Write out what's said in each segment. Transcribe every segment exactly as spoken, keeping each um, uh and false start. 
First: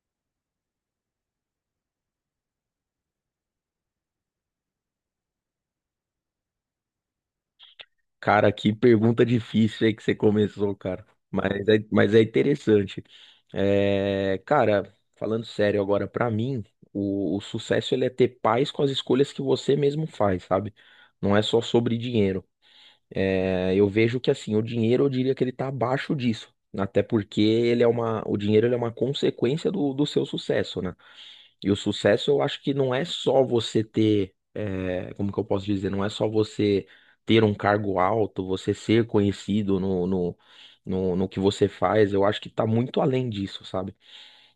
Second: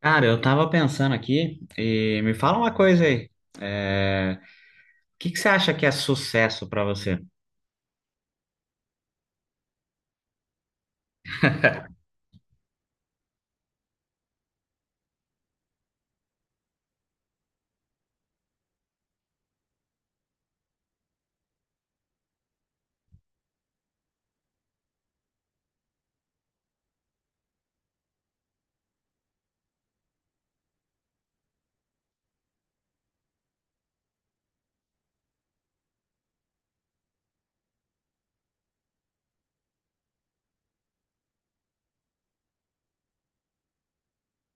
Cara, eu tava pensando aqui e me fala uma coisa aí. É, O que que você acha que é sucesso pra você? Cara, que pergunta difícil aí que você começou, cara. Mas é, mas é interessante. É, cara, falando sério agora, pra mim, o, o sucesso ele é ter paz com as escolhas que você mesmo faz, sabe? Não é só sobre dinheiro. É, eu vejo que assim, o dinheiro eu diria que ele tá abaixo disso. Até porque ele é uma, o dinheiro ele é uma consequência do, do seu sucesso, né? E o sucesso eu acho que não é só você ter, eh, como que eu posso dizer, não é só você ter um cargo alto, você ser conhecido no, no, no, no que você faz, eu acho que tá muito além disso, sabe?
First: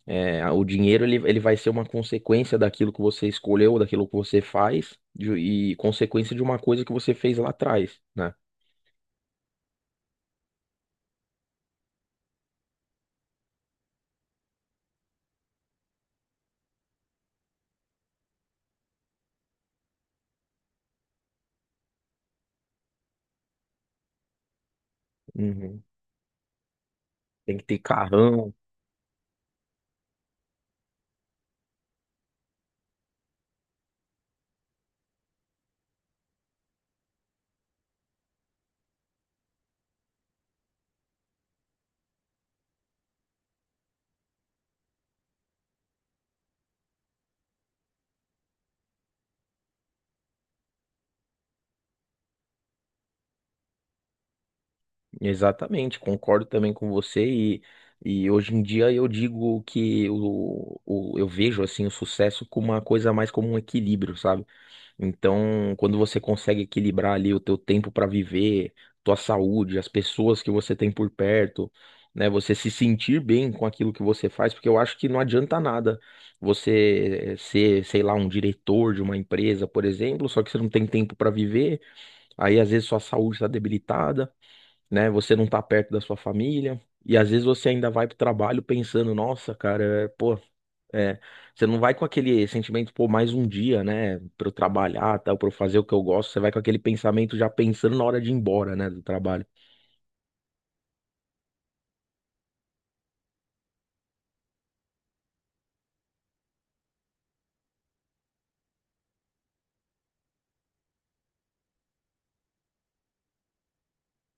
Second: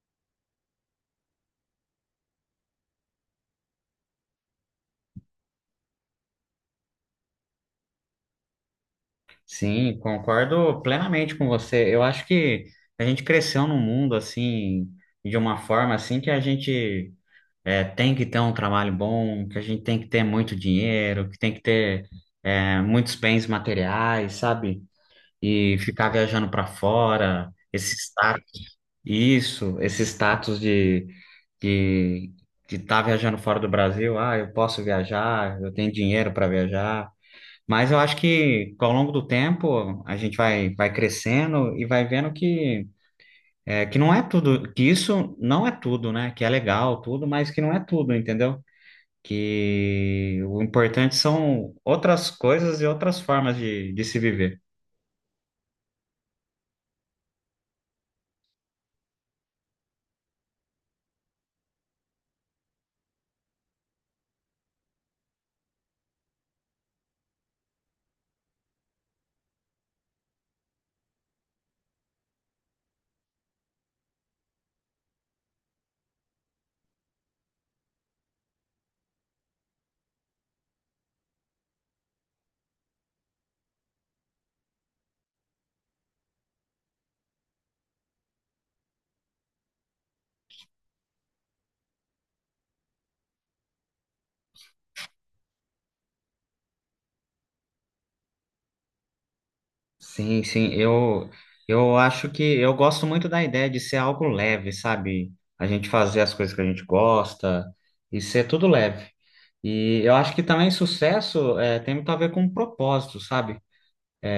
Eh, o dinheiro ele, ele vai ser uma consequência daquilo que você escolheu, daquilo que você faz, de- e consequência de uma coisa que você fez lá atrás, né? Sim, concordo plenamente com você. Eu acho que a gente cresceu num mundo assim, de uma forma assim que a gente é, tem que ter um trabalho bom, que a gente tem que ter muito dinheiro, que tem que ter é, muitos bens materiais, sabe? E Uhum. ficar viajando para fora, Tem que ter esse carrão. status, isso, esse status de de de estar viajando fora do Brasil. Ah, eu posso viajar, eu tenho dinheiro para viajar. Mas eu acho que ao longo do tempo a gente vai vai crescendo e vai vendo que é, que não é tudo, que isso não é tudo, né? Que é legal tudo, mas que não é tudo, entendeu? Que o importante são outras coisas e outras formas de, de se viver. Exatamente, concordo também com você, e, e hoje em dia eu digo que o, o, eu vejo assim o sucesso como uma coisa mais como um equilíbrio, sabe? Então, quando você consegue equilibrar ali o teu tempo para viver, tua saúde, as pessoas que você tem por perto, né? Você se sentir bem com aquilo que você faz, porque eu acho que não adianta nada você ser, sei lá, um diretor de uma empresa, por exemplo, só que você não tem tempo para viver, aí às vezes sua saúde está debilitada, né? Você não tá perto da sua família e às vezes você ainda vai pro trabalho pensando, nossa, cara, é, pô, é, você não vai com aquele sentimento, pô, mais um dia, né, pra eu trabalhar, tal, para eu fazer o que eu gosto, você vai com aquele pensamento já pensando na hora de ir embora, né, do trabalho. Sim, sim, eu, eu acho que eu gosto muito da ideia de ser algo leve, sabe? A gente fazer as coisas que a gente gosta e ser tudo leve. E eu acho que também sucesso é, tem muito a ver com propósito, sabe?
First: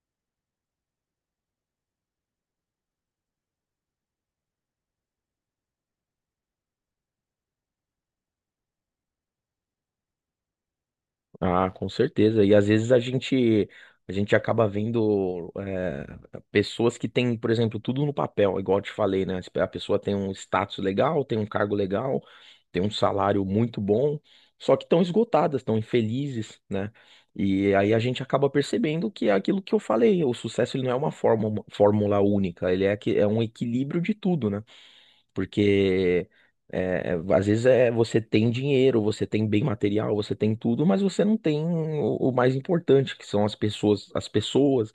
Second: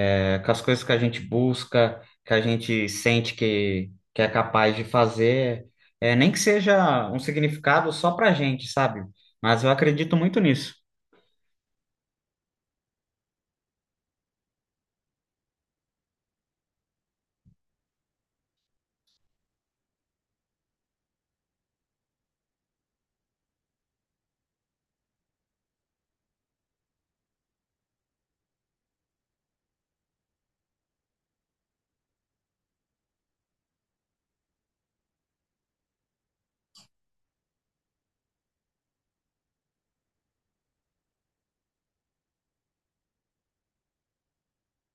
É, com as coisas que a gente busca, que a gente sente que, que é capaz de fazer, é, nem que seja um significado só pra gente, sabe? Mas eu acredito muito nisso. Ah, com certeza. E às vezes a gente a gente acaba vendo, eh, pessoas que têm, por exemplo, tudo no papel, igual eu te falei, né? A pessoa tem um status legal, tem um cargo legal, tem um salário muito bom, só que estão esgotadas, estão infelizes, né? E aí a gente acaba percebendo que é aquilo que eu falei, o sucesso ele não é uma fórmula, fórmula única, ele é, que, é um equilíbrio de tudo, né? Porque é, às vezes é, você tem dinheiro, você tem bem material, você tem tudo, mas você não tem o, o mais importante, que são as pessoas, as pessoas,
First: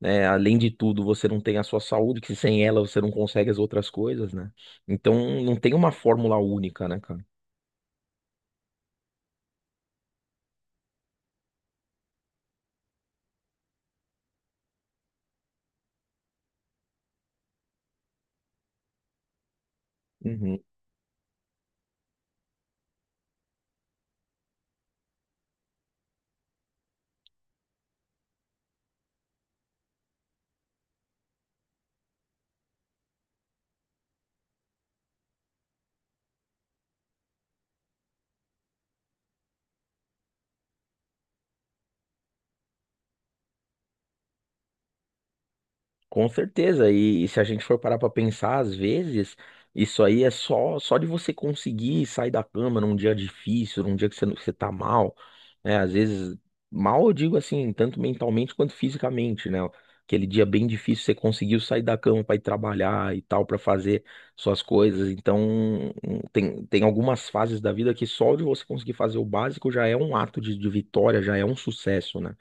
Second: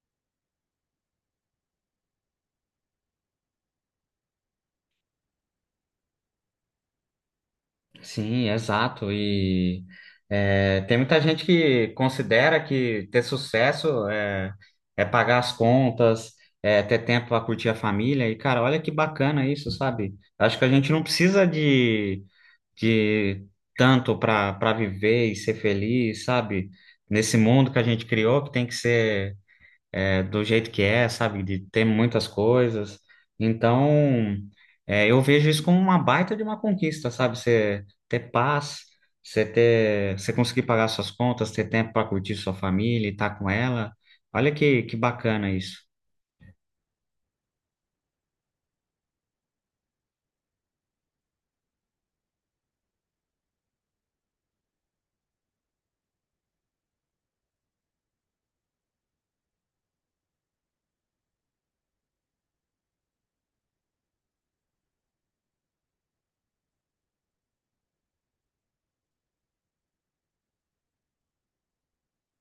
né? Além de tudo, você não tem a sua saúde, que sem ela você não consegue as outras coisas, né? Então não tem uma fórmula única, né, cara? Sim, exato. E é, tem muita gente que considera que ter sucesso é, é pagar as contas, é ter tempo para curtir a família. E, cara, olha que bacana isso, sabe? Uhum. Acho que a gente não precisa de, de tanto para para viver e ser feliz, sabe? Nesse mundo que a gente criou, que tem que ser é, do jeito que é, sabe? De ter muitas coisas. Então, é, eu vejo isso como uma baita de uma conquista, sabe? Você ter paz, você ter, você conseguir pagar suas contas, ter tempo para curtir sua família e estar com ela. Olha que, que bacana isso. Com certeza, e, e se a gente for parar pra pensar, às vezes, isso aí é só só de você conseguir sair da cama num dia difícil, num dia que você, não- você tá mal, né? Às vezes, mal eu digo assim, tanto mentalmente quanto fisicamente, né? Aquele dia bem difícil, você conseguiu sair da cama pra ir trabalhar e tal, pra fazer suas coisas. Então, tem, tem algumas fases da vida que só de você conseguir fazer o básico já é um ato de, de vitória, já é um sucesso, né?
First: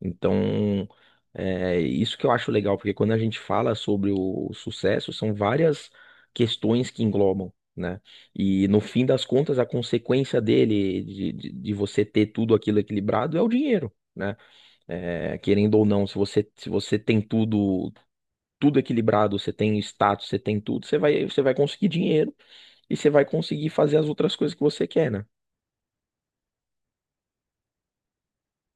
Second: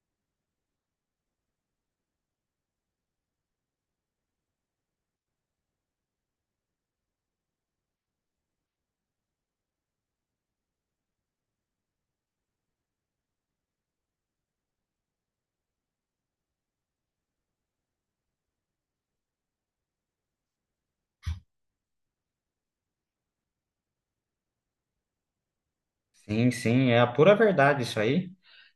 Então. É isso que eu acho legal, porque quando a gente fala sobre o sucesso, são várias questões que englobam, né? E no fim das contas, a consequência dele, de, de, de você ter tudo aquilo equilibrado, é o dinheiro, né? É, querendo ou não, se você, se você tem tudo, tudo equilibrado, você tem status, você tem tudo, você vai, você vai conseguir dinheiro e você vai conseguir fazer as outras coisas que você quer, né? Sim, sim, é a pura verdade isso aí.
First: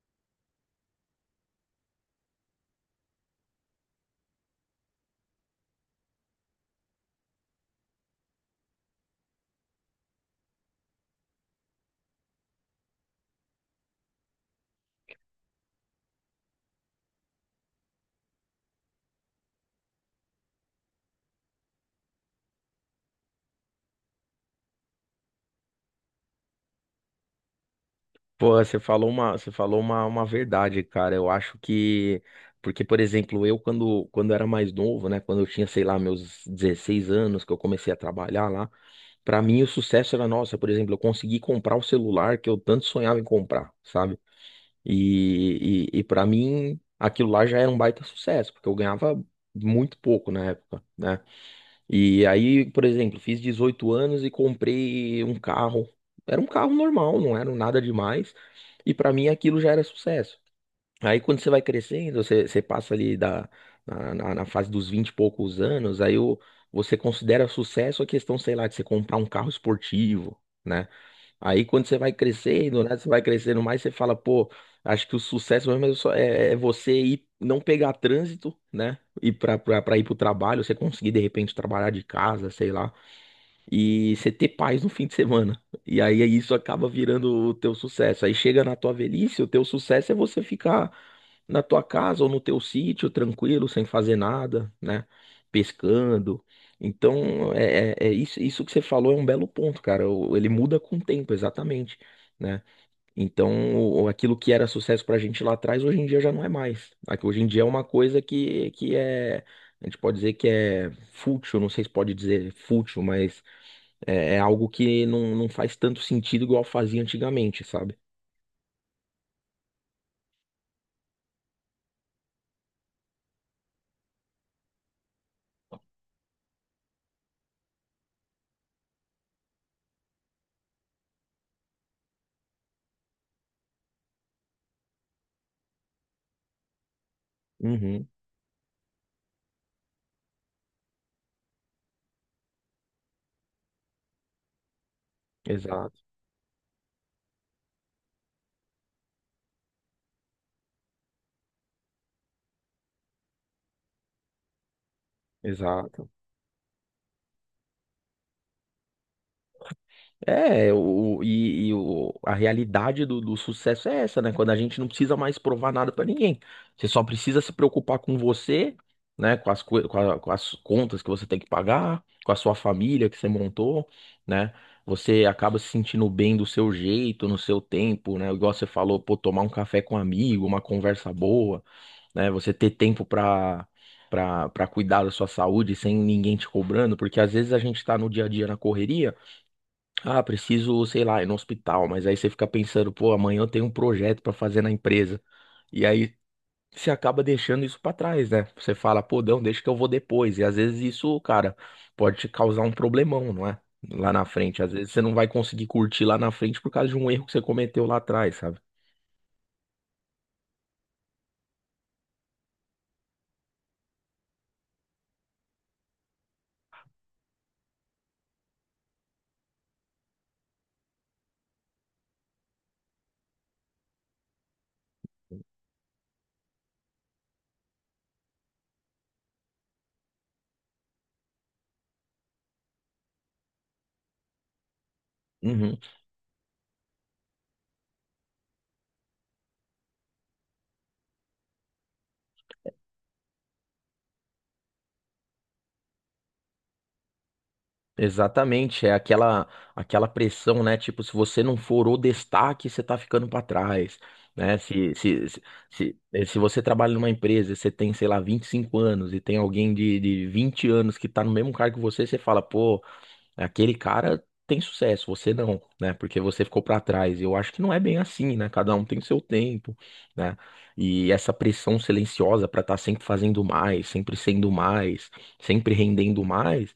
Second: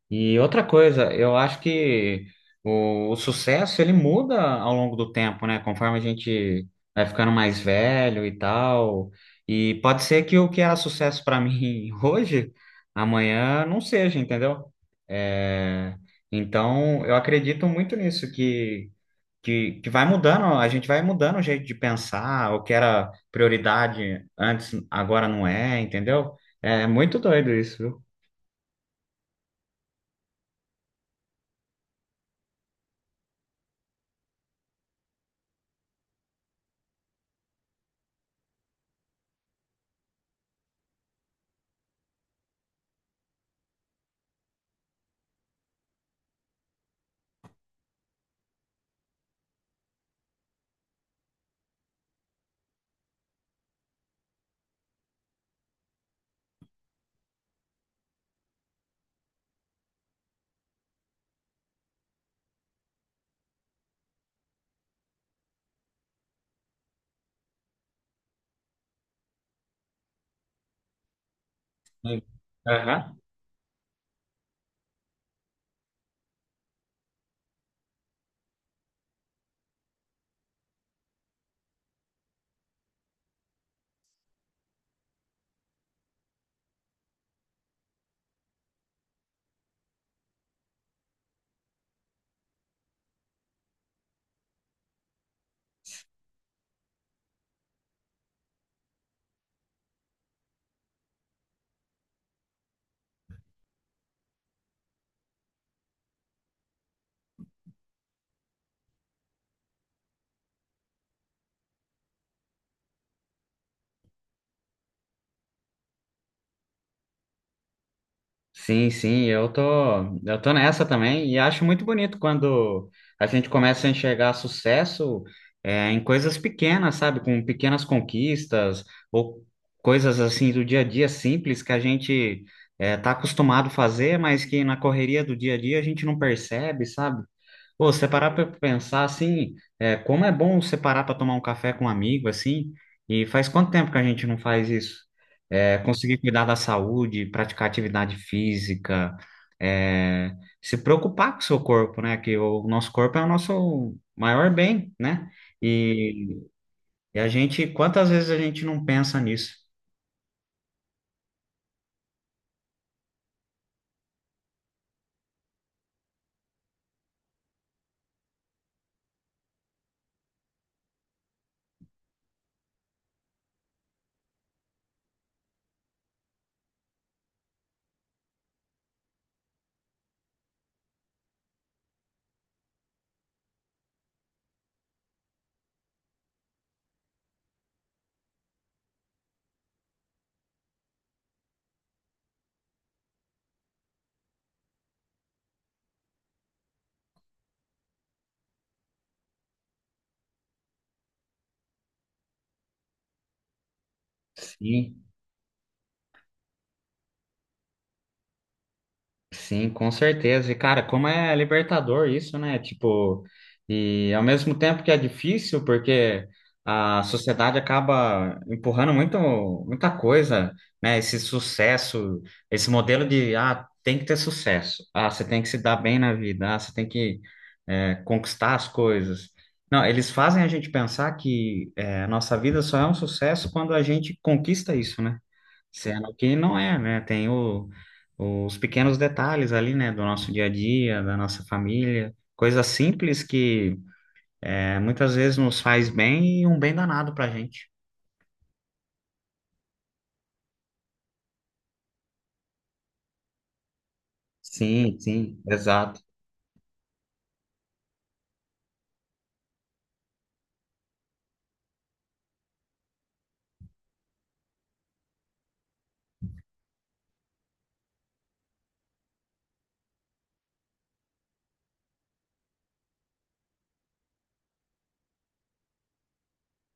E outra coisa, eu acho que o, o sucesso ele muda ao longo do tempo, né? Conforme a gente vai ficando mais velho e tal. E pode ser que o que era sucesso para mim hoje, amanhã não seja, entendeu? É, então, eu acredito muito nisso, que, que, que vai mudando, a gente vai mudando o jeito de pensar, o que era prioridade antes, agora não é, entendeu? É muito doido isso, viu? Pô, você falou uma, você falou uma, uma verdade, cara. Eu acho que, porque, por exemplo, eu quando, quando era mais novo, né, quando eu tinha, sei lá, meus dezesseis anos, que eu comecei a trabalhar lá, pra mim o sucesso era, nossa, por exemplo, eu consegui comprar o celular que eu tanto sonhava em comprar, sabe? E, e, e para mim aquilo lá já era um baita sucesso, porque eu ganhava muito pouco na época, né? E aí, por exemplo, fiz dezoito anos e comprei um carro. Era um carro normal, não era nada demais. E pra mim aquilo já era sucesso. Aí quando você vai crescendo, você, você passa ali da, na, na- na fase dos vinte e poucos anos, aí o, você considera sucesso a questão, sei lá, de você comprar um carro esportivo, né. Aí quando você vai crescendo, né? Você Aham. vai crescendo mais, você fala, pô, acho que o sucesso mesmo é, só- é- é você ir, não pegar trânsito, né? E para ir para o trabalho, você conseguir de repente trabalhar de casa, sei lá, e você ter paz no fim de semana. E aí isso acaba virando o teu sucesso. Aí chega na tua velhice, o teu sucesso é você ficar na tua casa ou no teu sítio, tranquilo, sem fazer nada, né? Pescando. Então, é, é- é isso, isso que você falou é um belo ponto, cara. O- Ele muda com o tempo, exatamente, né? Então, o- aquilo que era sucesso pra gente lá atrás, hoje em dia já não é mais. Aqui, Hoje em dia é uma coisa que, que é, a gente pode dizer que é fútil, não sei se pode dizer fútil, mas é, é algo que não, não faz tanto sentido igual fazia antigamente, sabe? Sim, sim, eu tô, eu tô nessa também e acho muito bonito quando a gente começa a enxergar sucesso é, em coisas pequenas, sabe? Com pequenas conquistas ou coisas assim do dia a dia simples que a gente é, tá acostumado a fazer, mas que na correria do dia a dia a gente não percebe, sabe? Pô, se Uhum, você parar para pensar assim, é, como é bom você parar para tomar um café com um amigo assim, e faz quanto tempo que a gente não faz isso? É, exato, conseguir cuidar da saúde, praticar atividade física, é, se preocupar com o seu corpo, né? Que o nosso corpo é o nosso maior bem, né? exato. E, e a gente, quantas vezes a gente não pensa nisso? É, o, e, e o, a realidade do, do sucesso é essa, né? Quando a gente não precisa mais provar nada pra ninguém. Você só precisa se preocupar com você, né? Com as, coi- com a- com as contas que você tem que pagar, com a sua família que você montou, né? Você acaba se sentindo bem do seu jeito, no seu tempo, né? Igual você falou, pô, tomar um café com um amigo, uma conversa boa, né? Você ter tempo pra. Para pra cuidar da sua saúde sem ninguém te cobrando, porque às vezes a gente tá no dia a dia na correria. Ah, preciso, sei lá, ir no hospital, mas aí você fica pensando, pô, amanhã eu tenho um projeto pra fazer na empresa. E aí você acaba deixando isso pra trás, né? Você fala, pô, não, deixa que eu vou depois. E às vezes isso, cara, pode te causar um problemão, não é, lá na frente. Às vezes você Sim. não vai conseguir curtir lá na frente por causa de um erro que você cometeu lá atrás, sabe? Sim, com certeza. E, cara, como é libertador isso, né? Tipo, e ao mesmo tempo que é difícil, porque a sociedade acaba empurrando muito, muita coisa, né? Esse sucesso, esse modelo de, ah, tem que ter sucesso, ah, você tem que se dar bem na vida, ah, você tem que, é, conquistar as coisas. Não, eles fazem a gente pensar que, é, a nossa vida só é um sucesso quando a gente conquista isso, né? Uhum. Sendo que não é, né? Tem o- os pequenos detalhes ali, né? Do nosso dia a dia, da nossa família. Coisas simples que é, muitas vezes nos faz bem e um bem danado pra gente. Exatamente, é aquela aquela pressão, né? Tipo, se você não for o destaque, você tá ficando pra trás, né? Se, Sim, se, sim, se, se, exato. eh, se você trabalha numa empresa e você tem, sei lá, vinte e cinco anos e tem alguém de, de vinte anos que tá no mesmo cargo que você, você fala, pô, aquele cara tem sucesso, você não, né? Porque você ficou pra trás. Eu acho que não é bem assim, né? Cada um tem o seu tempo, né? E essa pressão silenciosa pra estar sempre fazendo mais, sempre sendo mais, sempre rendendo mais.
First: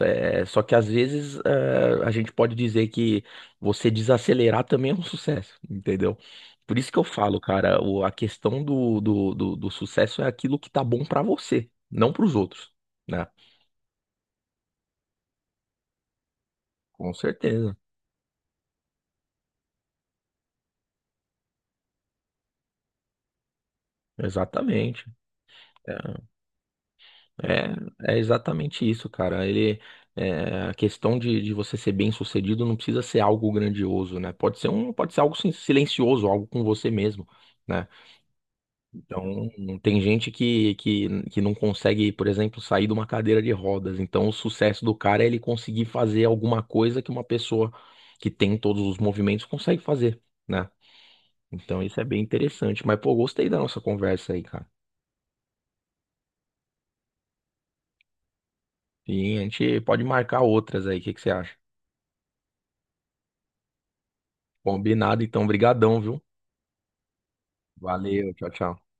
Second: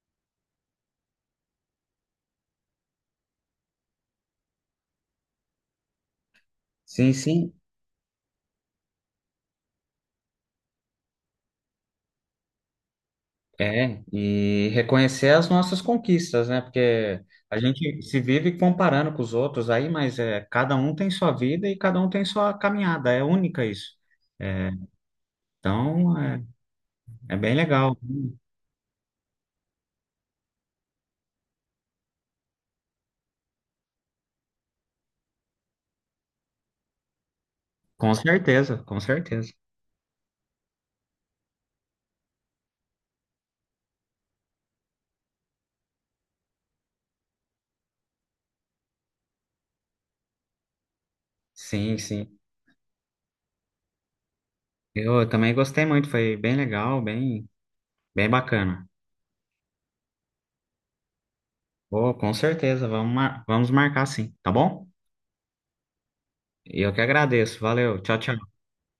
É, só que às vezes é, a gente pode dizer que você desacelerar também é um sucesso, entendeu? Por isso que eu Sim, falo, sim, cara, o- a questão do, do, do, do sucesso é aquilo que tá bom pra você, não pros outros, né? é. E reconhecer as nossas conquistas, né? Com Porque a certeza, gente se vive comparando com os outros aí, mas é, cada um tem sua vida e cada um tem sua caminhada. É única isso. É, exatamente. É, então, é, é bem legal. é é exatamente isso, cara. Ele, é, a questão de, de você ser bem-sucedido não precisa ser algo grandioso, né? Pode ser um, pode ser algo sin- silencioso, algo com você mesmo, né? Com certeza, com Então, certeza. tem gente que, que, que não consegue, por exemplo, sair de uma cadeira de rodas. Então, o sucesso do cara é ele conseguir fazer alguma coisa que uma pessoa que tem todos os movimentos consegue fazer, né? Então, Sim, isso é bem sim. interessante. Mas, pô, gostei da nossa conversa aí, cara. Eu também gostei muito, foi bem legal, bem, bem bacana. E a gente pode marcar outras aí. O que que você acha? Pô, com certeza, vamos, mar- vamos marcar sim, tá bom? Combinado, então. Brigadão, viu? E eu que agradeço, valeu, tchau, Valeu, tchau, tchau. tchau.